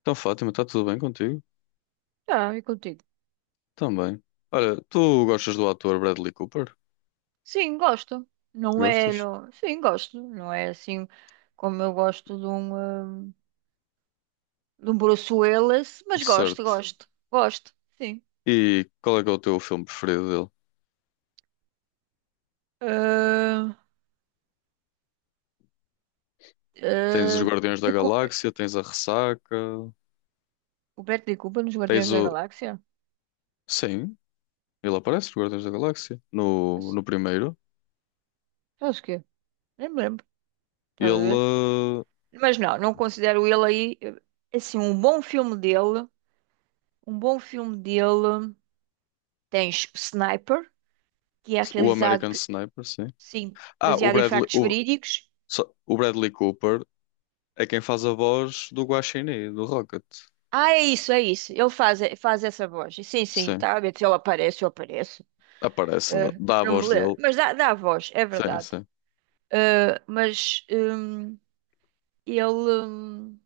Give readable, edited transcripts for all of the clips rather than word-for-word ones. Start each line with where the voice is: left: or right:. left: Então, Fátima, está tudo bem contigo?
right: Tá, e contigo?
left: Também. Olha, tu gostas do ator Bradley Cooper?
right: Sim, gosto. Não é,
left: Gostas?
right: não. Sim, gosto. Não é assim como eu gosto de um Bruce Willis, mas gosto,
left: Certo.
right: gosto, gosto, sim.
left: E qual é que é o teu filme preferido dele?
right: Ah,
left: Tens os
right: ah,
left: Guardiões da
right: de Cu-
left: Galáxia, tens a Ressaca,
right: o Beto de Cuba nos
left: tens
right: Guardiões da
left: o.
right: Galáxia?
left: Sim, ele aparece nos Guardiões da Galáxia, no,
right: Acho
left: no primeiro.
right: acho que é. Nem me lembro, estás a
left: Ele.
right: ver? Mas não, não considero ele aí, assim, um bom filme dele. Um bom filme dele, tens Sniper, que é
left: O
right: realizado,
left: American Sniper, sim.
right: sim,
left: Ah, o
right: baseado em
left: Bradley,
right: factos
left: o,
right: verídicos.
left: só- o Bradley Cooper é quem faz a voz do Guaxinim, do Rocket.
right: Ah, é isso, é isso. Ele faz essa voz. Sim, sim,
left: Sim,
right: tá a ver se ele aparece, eu apareço.
left: aparece, dá
right: Ah,
left: dá a
right: não me
left: voz
right: lembro.
left: dele.
right: Mas dá a voz, é
left: Sim,
right: verdade.
left: sim.
right: Ah, mas ele. hum,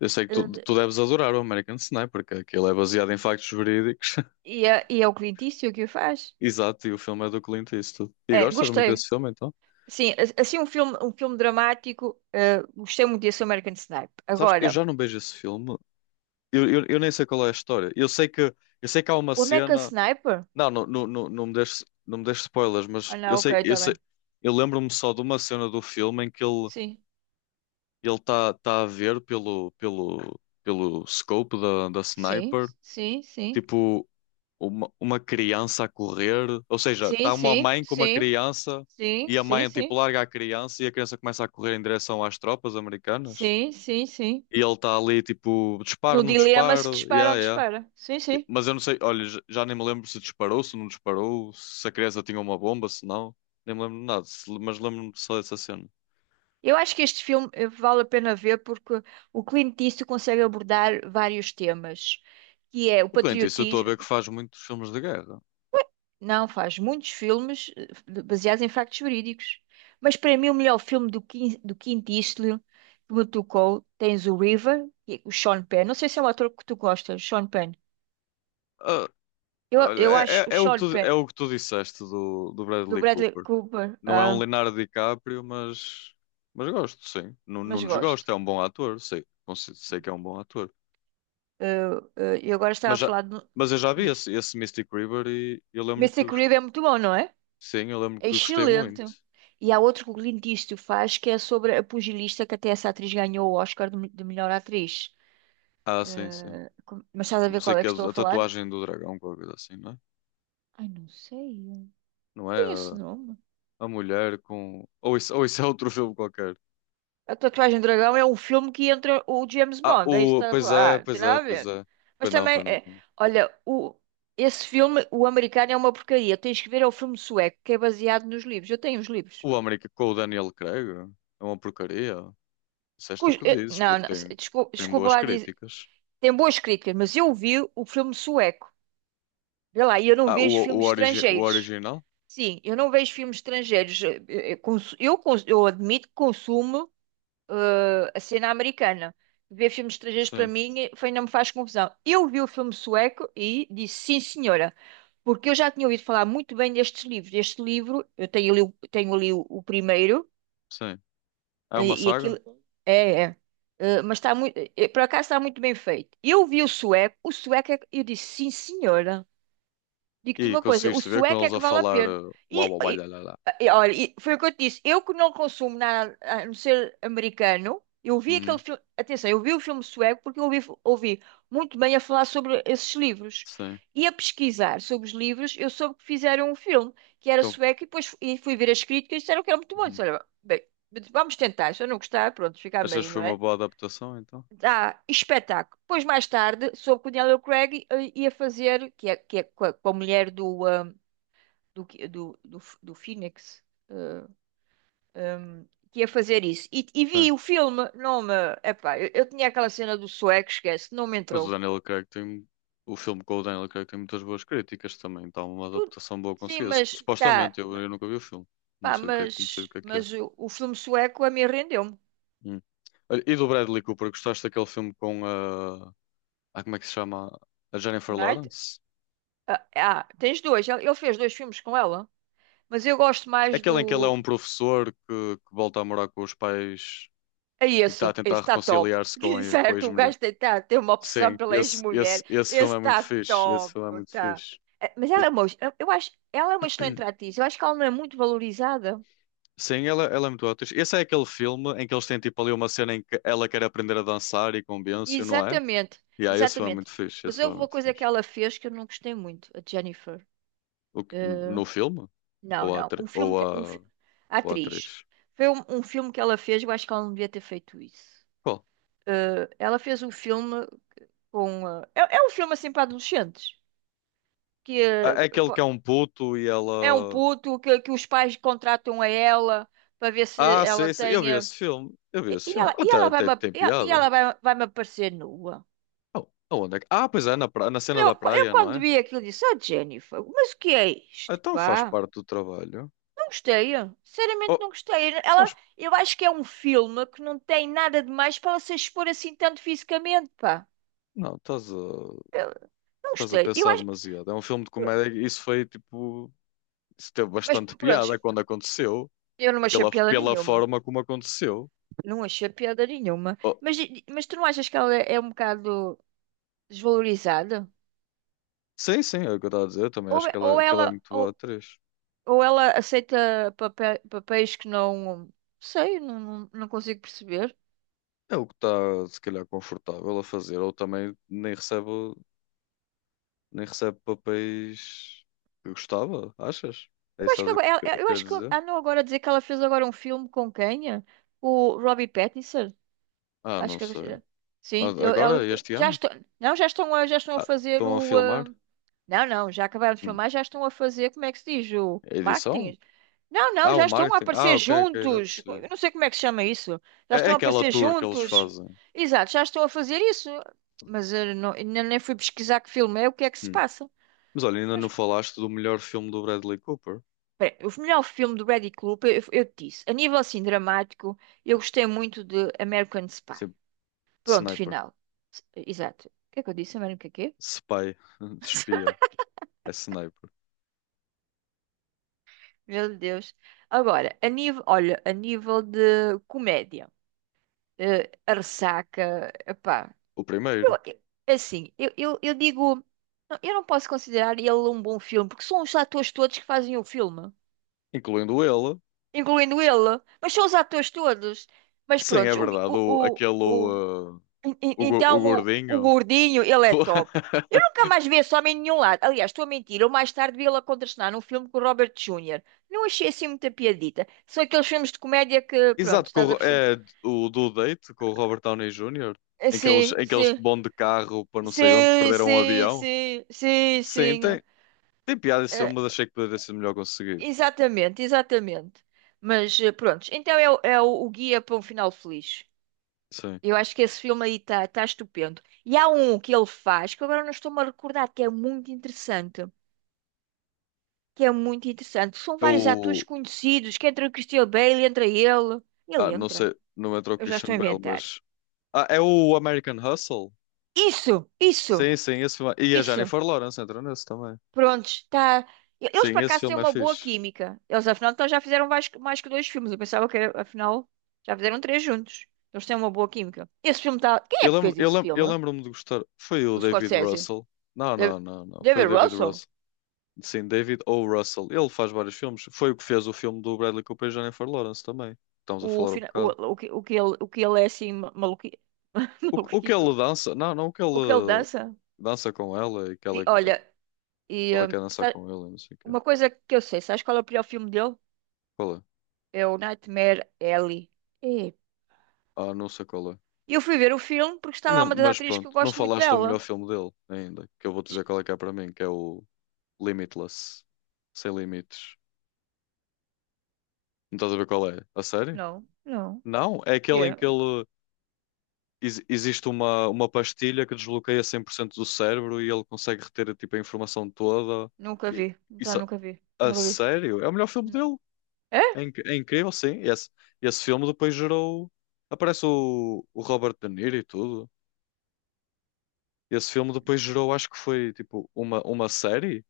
left: Eu sei que tu
right: ah,
left: deves adorar o American Sniper, que aquilo é baseado em factos verídicos.
right: e é o Clint Eastwood que o faz.
left: Exato, e o filme é do Clint Eastwood. E
right: É,
left: gostas muito
right: gostei.
left: desse filme, então?
right: Sim, assim um filme dramático. Gostei muito desse American Sniper.
left: Sabes que eu
right: Agora,
left: já não vejo esse filme. Eu nem sei qual é a história. Eu sei que há uma
right: o American
left: cena.
right: Sniper?
left: Não, não, não, não, não me deixes, não me deixes spoilers, mas
right: Ah,
left: eu
right: não, ok,
left: sei, eu
right: está
left: sei,
right: bem.
left: eu lembro-me só de uma cena do filme em que ele
right: Sim,
left: ele está tá a ver pelo scope da, da
right: sim,
left: sniper,
right: sim, sim.
left: tipo uma criança a correr, ou seja,
right: Sim,
left: está uma
right: sim,
left: mãe com uma
right: sim.
left: criança
right: Sim,
left: e a
right: sim,
left: mãe tipo
right: sim.
left: larga a criança e a criança começa a correr em direção às tropas americanas.
right: Sim, sim, sim.
left: E ele está ali tipo, disparo,
right: No
left: não
right: dilema se
left: disparo,
right: dispara
left: yeah,
right: ou
left: yeah.
right: dispara. Sim, sim.
left: Mas eu não sei, olha, j- já nem me lembro se disparou, se não disparou, se a criança tinha uma bomba, se não, nem me lembro de nada, se- mas lembro-me só dessa cena.
right: Eu acho que este filme vale a pena ver porque o Clint Eastwood consegue abordar vários temas, que é o
left: O Clint Eastwood, eu estou a ver que
right: patriotismo.
left: faz muitos filmes de guerra.
right: Não, faz muitos filmes baseados em factos verídicos. Mas para mim o melhor filme do Clint Eastwood que me tocou, tens o River, que é o Sean Penn. Não sei se é um ator que tu gostas, Sean Penn.
left: Ah,
right: Eu,
left: olha,
right: eu
left: é, é-
right: acho o
left: é o que
right: Sean
left: tu,
right: Penn,
left: é o que tu disseste do, do
right: do
left: Bradley
right: Bradley
left: Cooper.
right: Cooper,
left: Não é um Leonardo DiCaprio, mas gosto, sim. Não,
right: mas
left: não
right: gosto.
left: desgosto, é um bom ator, sei, consi- sei que é um bom ator.
right: Eh, eu agora estava
left: Mas,
right: a
left: já,
right: falar de.
left: mas eu já vi
right: Diz.
left: esse, esse Mystic River e eu lembro
right: Mr.
left: que, gos-
right: Creed é muito bom, não é?
left: sim, eu lembro
right: É
left: que gostei muito.
right: excelente. E há outro que o Clint Eastwood faz que é sobre a pugilista que até essa atriz ganhou o Oscar de melhor atriz.
left: Ah, sim, sim.
right: Mas estás a
left: Não
right: ver
left: sei
right: qual
left: o
right: é
left: que é
right: que estou a
left: a
right: falar?
left: tatuagem do dragão, qualquer coisa assim, não é?
right: Ai, não sei. Não.
left: Não é
right: Tem esse nome.
left: a mulher com. Ou isso é outro filme qualquer.
right: A Tatuagem do Dragão é um filme que entra o James
left: Ah,
right: Bond. É isso
left: o.
right: que estás a
left: Pois
right: falar.
left: é,
right: Ah, não tem
left: pois é,
right: nada a
left: pois
right: ver.
left: é.
right: Mas
left: Pois não,
right: também,
left: pois não,
right: é,
left: pois não.
right: olha, esse filme, o americano, é uma porcaria. Tens que ver, é o filme sueco, que é baseado nos livros. Eu tenho os livros.
left: O América com o Daniel Craig é uma porcaria. Disseste o que dizes,
right: Não, não,
left: porque tem,
right: desculpa,
left: tem
right: desculpa
left: boas
right: lá dizer.
left: críticas.
right: Tem boas críticas, mas eu vi o filme sueco. Vê lá, e eu não
left: Ah,
right: vejo filmes
left: origi o
right: estrangeiros.
left: original?
right: Sim, eu não vejo filmes estrangeiros. Eu admito que consumo a cena americana. Ver filmes estrangeiros para
left: Sim,
right: mim foi, não me faz confusão. Eu vi o filme sueco e disse sim, senhora, porque eu já tinha ouvido falar muito bem destes livros. Este livro, eu tenho ali, tenho ali o primeiro.
left: sim. É uma
right: E
left: saga?
right: aquilo. É, é. Mas está muito. Por acaso está muito bem feito. Eu vi o sueco, eu disse, sim, senhora. Digo-te
left: E
right: uma coisa, o
left: conseguiste ver com
right: sueco é
left: eles
right: que
left: a
right: vale a
left: falar
right: pena.
left: uau,
right: E,
left: uau, uau, lá,
right: e-
left: lá, lá.
right: olha, e foi o que eu te disse. Eu que não consumo nada a não ser americano, eu vi aquele
left: Uhum,
right: filme. Atenção, eu vi o filme sueco porque eu ouvi muito bem a falar sobre esses livros.
left: sim.
right: E a pesquisar sobre os livros, eu soube que fizeram um filme que era
left: Então,
right: sueco e depois e fui ver as críticas e disseram que era muito bom.
left: uhum.
right: Disse, olha, bem, vamos tentar. Se eu não gostar, pronto, fica
left: Achas
right: bem,
left: que
right: não
left: foi uma
right: é?
left: boa adaptação, então?
right: Dá espetáculo. Depois, mais tarde, soube que o Daniel Craig ia fazer, que é com a mulher do, que- do, do, do Phoenix, eh, um, que ia fazer isso. E
left: Sim.
right: vi o filme, não me. Epá, eu tinha aquela cena do sueco, esquece, não me
left: Mas o
right: entrou.
left: Daniel Craig tem... O filme com o Daniel Craig tem muitas boas críticas também. Então, uma
right: Tudo.
left: adaptação boa
right: Sim,
left: conseguida. Sup-
right: mas tá.
left: Supostamente, eu, eu nunca vi o filme. Não
right: Pá,
left: sei do que é, que- não sei do
right: mas,
left: que é que é.
right: mas o filme sueco a mim rendeu-me.
left: Hum. Olha, e do Bradley Cooper, gostaste daquele filme com a... Ah, como é que se chama? A
right: O
left: Jennifer
right: Night.
left: Lawrence?
right: Tens dois. Ele fez dois filmes com ela, mas eu gosto mais
left: Aquele em que ele é
right: do.
left: um professor que volta a morar com os pais
right: É
left: e que
right: esse,
left: está a
right: esse
left: tentar
right: está top.
left: reconciliar-se com a
right: Certo, o
left: ex-mulher.
right: gajo tem, tá, tem uma opção
left: Sim,
right: pela
left: esse, esse,
right: ex-mulher.
left: esse filme
right: Esse
left: é muito
right: está
left: fixe. Esse
right: top,
left: filme é muito
right: tá.
left: fixe.
right: Mas ela
left: E-
right: é uma, eu acho, ela é uma excelente atriz. Eu acho que ela não é muito valorizada.
left: sim, ela é muito atriz. Esse é aquele filme em que eles têm tipo ali uma cena em que ela quer aprender a dançar e convence-o, não é?
right: Exatamente,
left: E aí, esse filme é
right: exatamente.
left: muito fixe.
right: Mas
left: Esse filme
right: houve
left: é
right: uma
left: muito
right: coisa que
left: fixe.
right: ela fez que eu não gostei muito, a Jennifer.
left: O que-
right: Eh,
left: no filme? Ou
right: não,
left: a,
right: não. Um
left: atri-
right: filme que,
left: a,
right: a
left: ou a atriz?
right: atriz. Foi um filme que ela fez, eu acho que ela não devia ter feito isso.
left: Qual?
right: Ela fez um filme com. É um filme assim para adolescentes. Que
left: Ah, é aquele
right: pô,
left: que é um puto e
right: é um
left: ela.
right: puto que os pais contratam a ela para ver se
left: Ah,
right: ela
left: sim, sim, eu vi
right: tenha.
left: esse filme. Eu vi esse filme. Até, até tem
right: E ela e
left: piada.
right: ela vai-me aparecer nua.
left: Oh, aonde é que... Ah, pois é, na, pra- na cena
right: Eu,
left: da
right: eu
left: praia, não
right: quando
left: é?
right: vi aquilo disse, ah, Jennifer, mas o que é isto,
left: Então faz
right: pá?
left: parte do trabalho.
right: Não gostei, sinceramente não
left: Oh,
right: gostei. Ela,
left: faz...
right: eu acho que é um filme que não tem nada de mais para ela se expor assim tanto fisicamente, pá.
left: Não, estás a...
right: Eu não
left: estás a
right: gostei. Eu
left: pensar
right: acho,
left: demasiado. É um filme de
right: pronto.
left: comédia e isso foi, tipo... Isso teve
right: Mas
left: bastante
right: pronto,
left: piada quando aconteceu.
right: eu não achei
left: Pela,
right: piada
left: pela
right: nenhuma.
left: forma como aconteceu.
right: Não achei piada nenhuma.
left: Oh,
right: Mas tu não achas que ela é um bocado desvalorizada?
left: sim, sim, é o que eu estava a dizer. Eu também
right: Ou,
left: acho
right: ou
left: que ela é
right: ela,
left: muito boa
right: ou,
left: atriz.
right: Ou ela aceita papéis que não. Sei, não, não, não consigo perceber.
left: É o que está, se calhar, confortável a fazer. Ou também nem recebe, nem recebe papéis que gostava, achas? É
right: Eu
left: isso
right: acho que
left: que
right: agora,
left: estás a
right: eu
left: querer
right: acho que
left: dizer?
right: andam agora a dizer que ela fez agora um filme com quem? É? O Robbie Pattinson.
left: Ah,
right: Acho
left: não
right: que.
left: sei.
right: Sim,
left: Mas agora,
right: ela,
left: este
right: já
left: ano?
right: estão. Não, já estão, já estão a
left: Ah,
right: fazer
left: estão a
right: o.
left: filmar?
right: Não, não, já acabaram de
left: Hum.
right: filmar, já estão a fazer, como é que se diz? O
left: A edição?
right: marketing. Não, não,
left: Ah, o
right: já estão a
left: marketing. Ah,
right: aparecer
left: ok, ok, já
right: juntos.
left: percebi.
right: Eu não sei como é que se chama isso. Já
left: É, é
right: estão a
left: aquela
right: aparecer
left: tour que eles
right: juntos.
left: fazem.
right: Exato, já estão a fazer isso. Mas eu ainda nem fui pesquisar que filme é, o que é que se
left: Hum.
right: passa.
left: Mas olha, ainda não
right: Mas,
left: falaste do melhor filme do Bradley Cooper?
right: pera, o melhor filme do Brady Cooper, eu te disse, a nível assim dramático, eu gostei muito de American Spy.
left: Sim,
right: Pronto,
left: Sniper.
right: final. Exato. O que é que eu disse? American quê?
left: Spy. De espia. É Sniper.
right: Meu Deus. Agora, a nível, olha, a nível de comédia, a ressaca, epá.
left: O
right: Eu,
left: primeiro.
right: eu- assim, eu digo, não, eu não posso considerar ele um bom filme, porque são os atores todos que fazem o filme,
left: Incluindo ele.
right: incluindo ele, mas são os atores todos. Mas
left: Sim, é
right: pronto, o,
left: verdade. O,
right: o,
left: aquele.
right: o, o- en- en-
left: O, go- o
right: então o
left: gordinho.
right: gordinho, ele é top. Eu nunca mais vi esse homem em nenhum lado. Aliás, estou a mentir, eu mais tarde vi ele a contracenar num filme com o Robert Jr. Não achei assim muita piadita. São aqueles filmes de comédia que, pronto,
left: Exato, com o,
right: estás a
left: Ro-
right: perceber?
left: é o do date com o Robert Downey Jr.
right: Sim,
left: Em que eles
right: sim,
left: vão de carro para não sei onde,
right: sim,
left: perderam um
right: sim,
left: avião.
right: sim, sim,
left: Sim,
right: sim.
left: tem, tem piada esse filme, mas achei que poderia ser melhor conseguido.
right: Exatamente, exatamente. Mas pronto, então o guia para um final feliz.
left: Sim.
right: Eu acho que esse filme aí está estupendo. E há um que ele faz, que agora não estou-me a recordar, que é muito interessante. Que é muito interessante. São
left: É
right: vários atores
left: o.
right: conhecidos, que entra o Christian Bale, entra ele.
left: Ah,
right: Ele
left: não
right: entra.
left: sei, não entrou o
right: Eu já estou
left: Christian
right: a
left: Bale,
right: inventar.
left: mas. Ah, é o American Hustle?
right: Isso, isso,
left: Sim, sim, esse filme. E a
right: isso.
left: Jennifer Lawrence entra nesse também.
right: Prontos, tá. Eles
left: Sim,
right: por
left: esse
right: acaso têm
left: filme é
right: uma boa
left: fixe.
right: química. Eles afinal então já fizeram mais que dois filmes. Eu pensava que afinal já fizeram três juntos. Eles têm uma boa química. Esse filme tá. Quem é
left: Eu
right: que
left: lembro,
right: fez
left: eu
right: esse
left: lembro, eu
right: filme?
left: lembro-me de gostar. Foi o
right: O
left: David
right: Scorsese?
left: Russell. Não,
right: Da-
left: não, não, não. Foi o
right: David
left: David
right: Russell?
left: Russell. Sim, David O. Russell. Ele faz vários filmes. Foi o que fez o filme do Bradley Cooper e Jennifer Lawrence também. Estamos a falar um
right: O,
left: bocado.
right: o, que, o, que ele, o que ele é assim maluqui.
left: O que ele
right: Maluquito?
left: dança? Não, não o que
right: O que ele
left: ele
right: dança?
left: dança com ela e que
right: E
left: ela
right: olha, e,
left: ela
right: hum,
left: quer dançar
right: sa-
left: com ele, não sei o quê.
right: uma coisa que eu sei, sabes qual é o pior filme dele?
left: Qual é?
right: É o Nightmare Alley. É.
left: Ah, não sei qual é.
right: E eu fui ver o filme porque está lá
left: Ainda, não-
right: uma das
left: mas
right: atrizes que eu
left: pronto, não
right: gosto muito
left: falaste do
right: dela.
left: melhor filme dele ainda, que eu vou dizer qual é que é para mim, que é o Limitless. Sem limites. Não estás a ver qual é? A sério?
right: Não, não.
left: Não, é aquele em que
right: Yeah.
left: ele ex- existe uma pastilha que desbloqueia 100% do cérebro e ele consegue reter tipo, a informação toda.
right: Nunca
left: E-
right: vi. Tá,
left: Isso,
right: nunca vi.
left: a
right: Nunca vi.
left: sério? É o melhor filme
right: Não.
left: dele. É,
right: É?
left: inc- é incrível, sim. Esse filme depois gerou. Aparece o Robert De Niro e tudo. Esse filme depois gerou, acho que foi tipo uma série.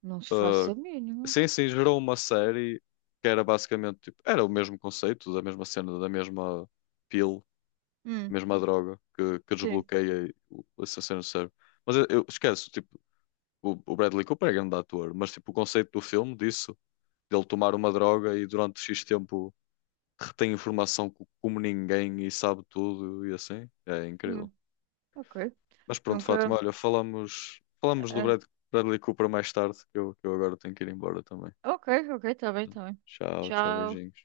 right: Não se faça
left: ah,
right: a mínima.
left: sim, sim, gerou uma série que era basicamente tipo, era o mesmo conceito, da mesma cena, da mesma pill,
right: Hum,
left: mesma droga que
right: sim.
left: desbloqueia o- essa cena do cérebro. Mas eu esqueço, tipo, o Bradley Cooper é grande ator, mas tipo, o conceito do filme disso, dele tomar uma droga e durante X tempo retém informação co- como ninguém e sabe tudo e assim, é incrível.
right: Hum, ok.
left: Mas pronto,
right: Nunca.
left: Fátima, olha, falamos, falamos
right: É,
left: do
right: é.
left: Brad, Bradley Cooper mais tarde, que eu agora tenho que ir embora também.
right: Ok, ok, tá bem, tá bem.
left: Tchau, tchau,
right: Tchau.
left: beijinhos.